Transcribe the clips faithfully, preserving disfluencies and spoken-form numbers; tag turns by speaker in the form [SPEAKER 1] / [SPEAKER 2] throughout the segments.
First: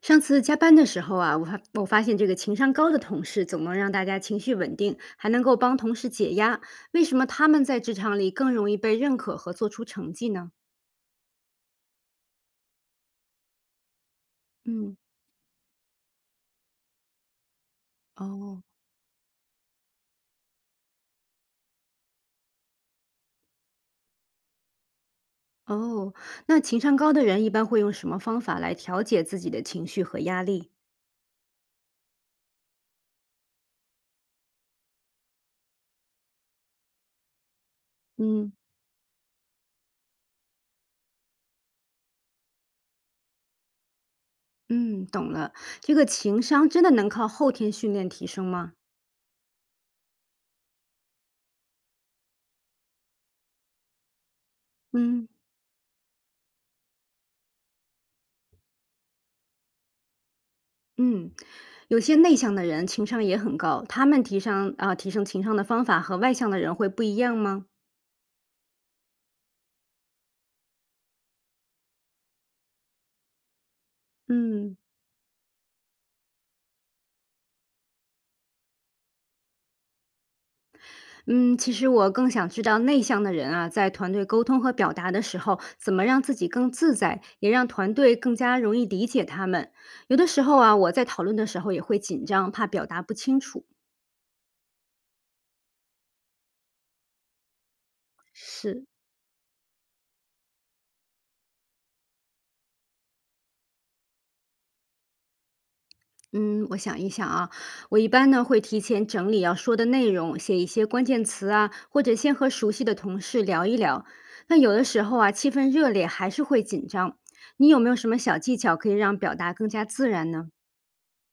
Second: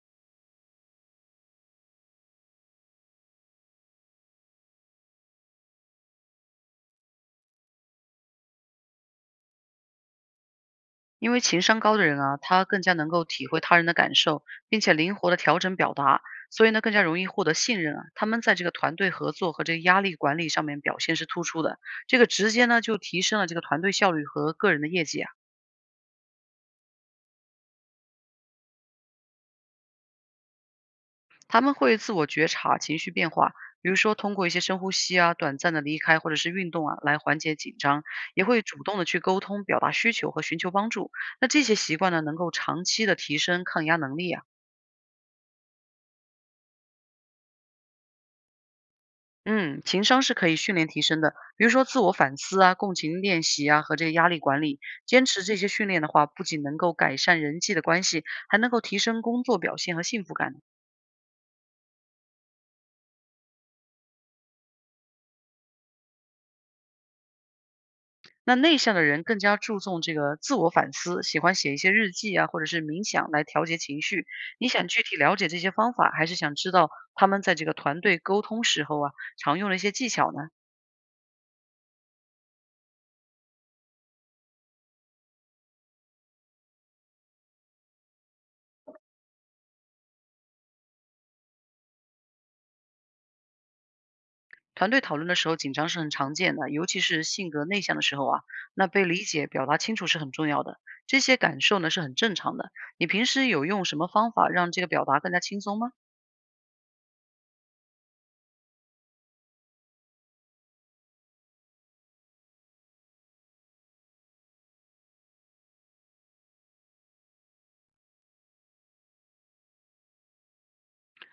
[SPEAKER 1] 上次加班的时候啊，我发我发现这个情商高的同事总能让大家情绪稳定，还能够帮同事解压。为什么他们在职场里更容易被认可和做出成绩呢？
[SPEAKER 2] 因为情商高的人啊，他更加能够体会他人的感受，并且
[SPEAKER 1] 嗯。
[SPEAKER 2] 灵活的调整表达，所以呢，更加容易获得信任啊。他们在
[SPEAKER 1] 哦。
[SPEAKER 2] 这个团队合作和这个压力管理上面表现是突出的，这个直接呢就提升了这个团队效率和个人的业绩啊。
[SPEAKER 1] 哦。那情商高的人一般会用什么方法来调节自己的情绪和压力？
[SPEAKER 2] 他们会自我觉察情绪变化，比如说通过一些深呼吸啊、短暂的离开或者是运动啊来缓解紧张，也
[SPEAKER 1] 嗯。
[SPEAKER 2] 会主动的去沟通、表达需求和寻求帮助。那这些习惯呢，能够长期的提升抗压能力啊。
[SPEAKER 1] 嗯，懂了。这个情商真的能靠后天训练提升吗？
[SPEAKER 2] 嗯，情商是可以训练提升的，比如说自我反思啊、共情练习啊和这个压力管理。坚
[SPEAKER 1] 嗯。
[SPEAKER 2] 持这些训练的话，不仅能够改善人际的关系，还能够提升工作表现和幸福感。
[SPEAKER 1] 嗯，有些内向的人情商也很高，他们提升啊、提升情商的方法和外向的人会不一样吗？
[SPEAKER 2] 那内向的人更加注重这个自我反思，喜欢写一些日记啊，或者是冥想来调节情绪。你
[SPEAKER 1] 嗯。
[SPEAKER 2] 想具体了解这些方法，还是想知道他们在这个团队沟通时候啊常用的一些技巧呢？
[SPEAKER 1] 嗯，其实我更想知道内向的人啊，在团队沟通和表达的时候，怎么让自己更自在，也让团队更加容易理解他们。有的时候啊，我在讨论的时候也会紧张，怕表达不清楚。
[SPEAKER 2] 团队讨论的时候，紧张是很常见的，尤其是性格内向的时候啊，
[SPEAKER 1] 是。
[SPEAKER 2] 那被理解、表达清楚是很重要的。这些感受呢是很正常的。你平时有用什么方法让这个表达更加轻松吗？
[SPEAKER 1] 嗯，我想一想啊，我一般呢会提前整理要说的内容，写一些关键词啊，或者先和熟悉的同事聊一聊。那有的时候啊，气氛热烈还是会紧张。你有没有什么小技巧可以让表达更加自然呢？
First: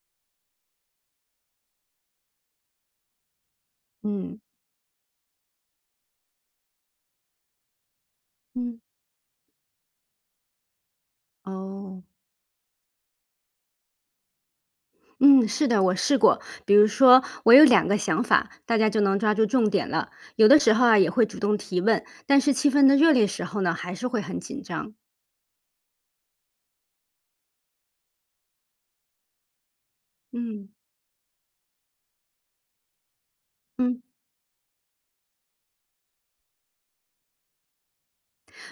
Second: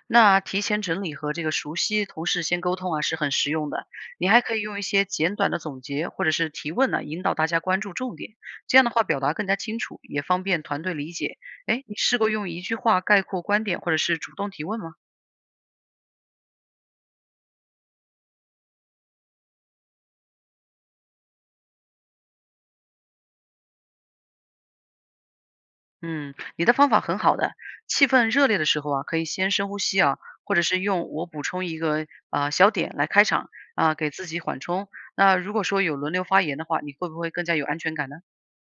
[SPEAKER 2] 那提前整理和这个熟悉同事先沟通啊是很实用的。你
[SPEAKER 1] 嗯。
[SPEAKER 2] 还可以用一些简短的总结或者是提问呢、引导大家关注重点。这
[SPEAKER 1] 嗯。
[SPEAKER 2] 样的话表达更加清楚，也方便团队理解。哎，你
[SPEAKER 1] 哦。
[SPEAKER 2] 试过用一句话概括观点或者是主动提问吗？
[SPEAKER 1] 嗯，是的，我试过。比如说，我有两个想法，大家就能抓住重点了。有的时候啊，也会主动提问，但是气氛的热烈时候呢，还是会很紧张。
[SPEAKER 2] 嗯，你的方法很好的。气氛热烈的时候啊，可以先深呼吸啊，或者
[SPEAKER 1] 嗯。
[SPEAKER 2] 是用我补充一个啊小点来开场啊，
[SPEAKER 1] 嗯。
[SPEAKER 2] 给自己缓冲。那如果说有轮流发言的话，你会不会更加有安全感呢？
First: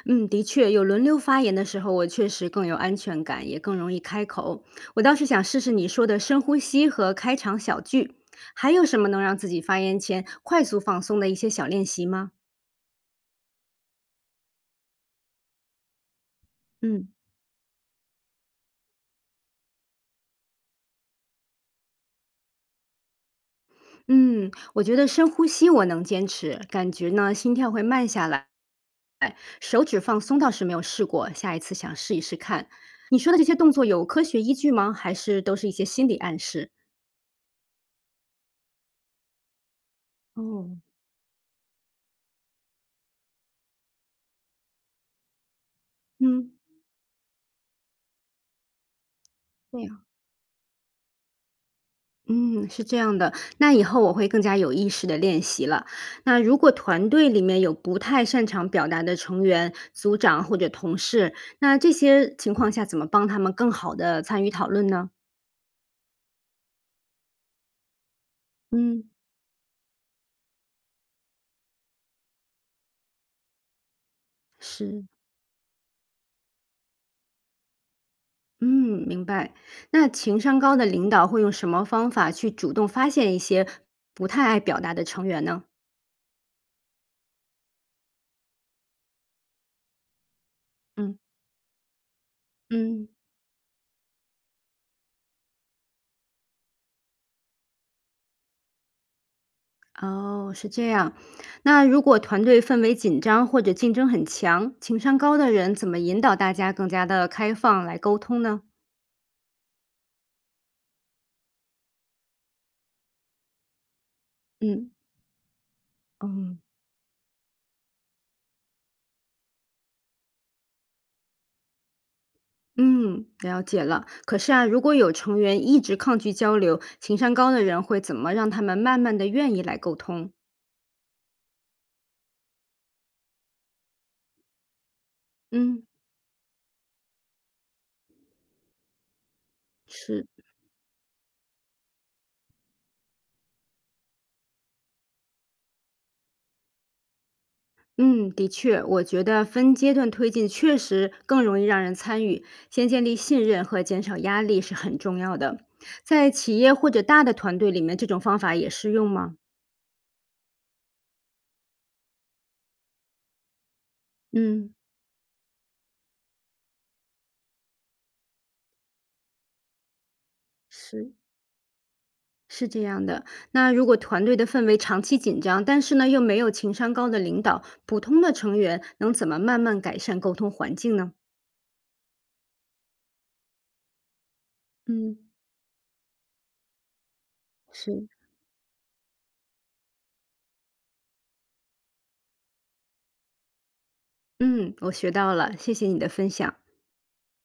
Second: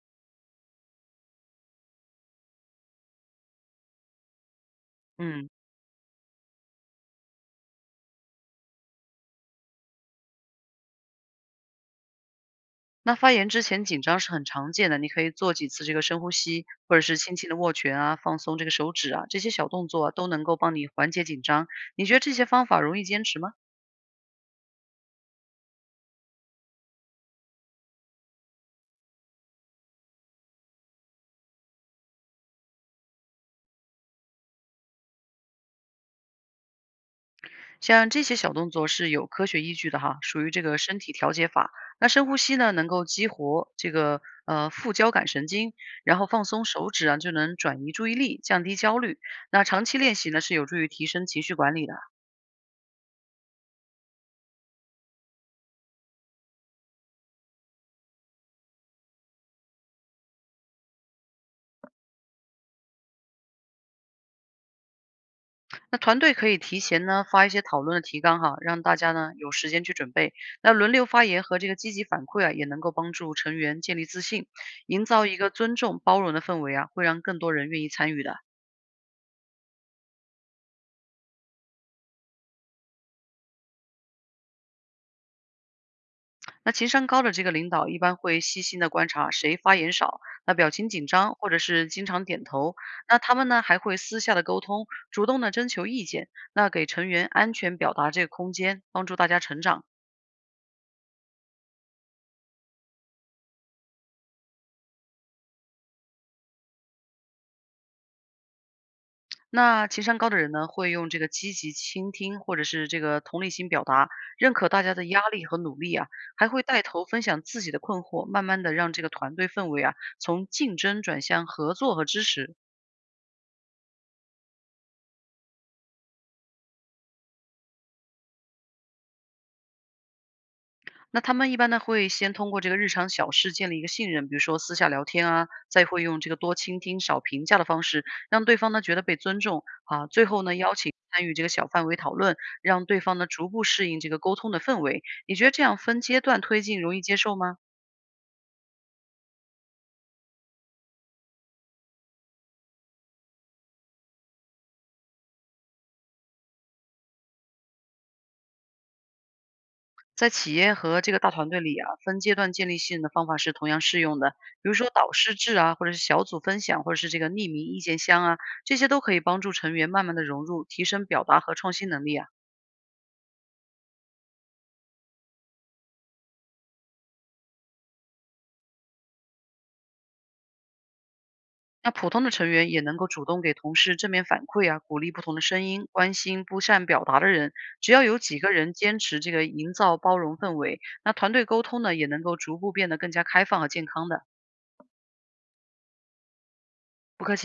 [SPEAKER 1] 嗯，的确，有轮流发言的时候，我确实更有安全感，也更容易开口。我倒是想
[SPEAKER 2] 嗯，
[SPEAKER 1] 试试你说的深呼吸和开场小句，还有什么能让自己发言前快速放松的一些小练习吗？
[SPEAKER 2] 那发言之前紧张是很常见的，你可以做几次这个深呼吸，或者
[SPEAKER 1] 嗯。
[SPEAKER 2] 是轻轻的握拳啊，放松这个手指啊，这些小动作啊都能够帮你缓解紧张。你觉得这些方法容易坚持吗？
[SPEAKER 1] 嗯，我觉得深呼吸我能坚持，感觉呢心跳会慢下来。手指放松倒是没有试过，下一次想试一试看。你说的这些动作有科学依据吗？还是都是一些心理暗示？
[SPEAKER 2] 像这些小动作是有科学依据的哈，属于这个
[SPEAKER 1] 哦。
[SPEAKER 2] 身体调节法。那深呼吸呢，能够激活这个呃副交感神经，然后放
[SPEAKER 1] 嗯。
[SPEAKER 2] 松手指啊，就能转移注意力，降低焦虑。那
[SPEAKER 1] 对
[SPEAKER 2] 长期
[SPEAKER 1] 呀，
[SPEAKER 2] 练习呢，是有助于提升情绪管理的。
[SPEAKER 1] 嗯，是这样的，那以后我会更加有意识的练习了。那如果团队里面有不太擅长表达的成员、组长或者同事，那这些情况下怎么帮他们更好的参与讨论呢？
[SPEAKER 2] 那团队可以提前呢发一些讨论的提纲哈，让大
[SPEAKER 1] 嗯，
[SPEAKER 2] 家呢有时间去准备。那轮流发言和这个积极反馈啊，也能够帮助成员建立自信，营
[SPEAKER 1] 是。
[SPEAKER 2] 造一个尊重包容的氛围啊，会让更多人愿意参与的。
[SPEAKER 1] 嗯，明白。那情商高的领导会用什么方法去主动发现一些不太爱表达的成员呢？
[SPEAKER 2] 那情商高的这个领导一般会细心的观察谁发言少，那表情紧
[SPEAKER 1] 嗯。
[SPEAKER 2] 张或者是经常点头。
[SPEAKER 1] 嗯。
[SPEAKER 2] 那他们呢还会私下的沟通，主动的征求意见，那给成员安全表达这个空间，帮助大家成长。
[SPEAKER 1] 哦，是这样。那如果团队氛围紧张或者竞争很强，情商高的人怎么引导大家更加的开放来沟通呢？
[SPEAKER 2] 那情商高的人呢，会用这个积极倾听或者是这个同理心表达，认可大
[SPEAKER 1] 嗯。
[SPEAKER 2] 家的压力和努力啊，还
[SPEAKER 1] 嗯。
[SPEAKER 2] 会带头分享自己的困惑，慢慢的让这个团队氛围啊从竞争转向合作和支持。
[SPEAKER 1] 嗯，了解了。可是啊，如果有成员一直抗拒交流，情商高的人会怎么让他们慢慢的愿意来沟通？
[SPEAKER 2] 那他们一般呢会先通过这个日常小事建立一个信任，比如说私下聊天啊，再
[SPEAKER 1] 嗯，
[SPEAKER 2] 会用这个多倾听、少评价的方式，让对方呢觉得被尊重啊。最
[SPEAKER 1] 是。
[SPEAKER 2] 后呢邀请参与这个小范围讨论，让对方呢逐步适应这个沟通的氛围。你觉得这样分阶段推进容易接受吗？
[SPEAKER 1] 嗯，的确，我觉得分阶段推进确实更容易让人参与，先建立信任和减少压力是很重要的。在企业或者大的团队里面，这种方法也适用吗？
[SPEAKER 2] 在企业和这个大团队里啊，分阶段建立信任的方法是同样适用的，比如
[SPEAKER 1] 嗯，
[SPEAKER 2] 说导师制啊，或者是小组分享，或者是这个匿名意见箱啊，这些都可以帮助成员慢慢的融入，提升
[SPEAKER 1] 是
[SPEAKER 2] 表达和创新能力啊。
[SPEAKER 1] 是这样的。那如果团队的氛围长期紧张，但是呢又没有情商高的领导，普通的成员能怎么慢慢改善沟通环境呢？
[SPEAKER 2] 那普通的成员也能够主动给同事正面反馈啊，鼓励
[SPEAKER 1] 嗯，
[SPEAKER 2] 不同的声音，关心不善表达的人。只要
[SPEAKER 1] 是。
[SPEAKER 2] 有几个人坚持这个营造包容氛围，那团队沟通呢也能够逐步变得更加开放和健康的。
[SPEAKER 1] 嗯，我学到了，谢谢你的分享。
[SPEAKER 2] 不客气。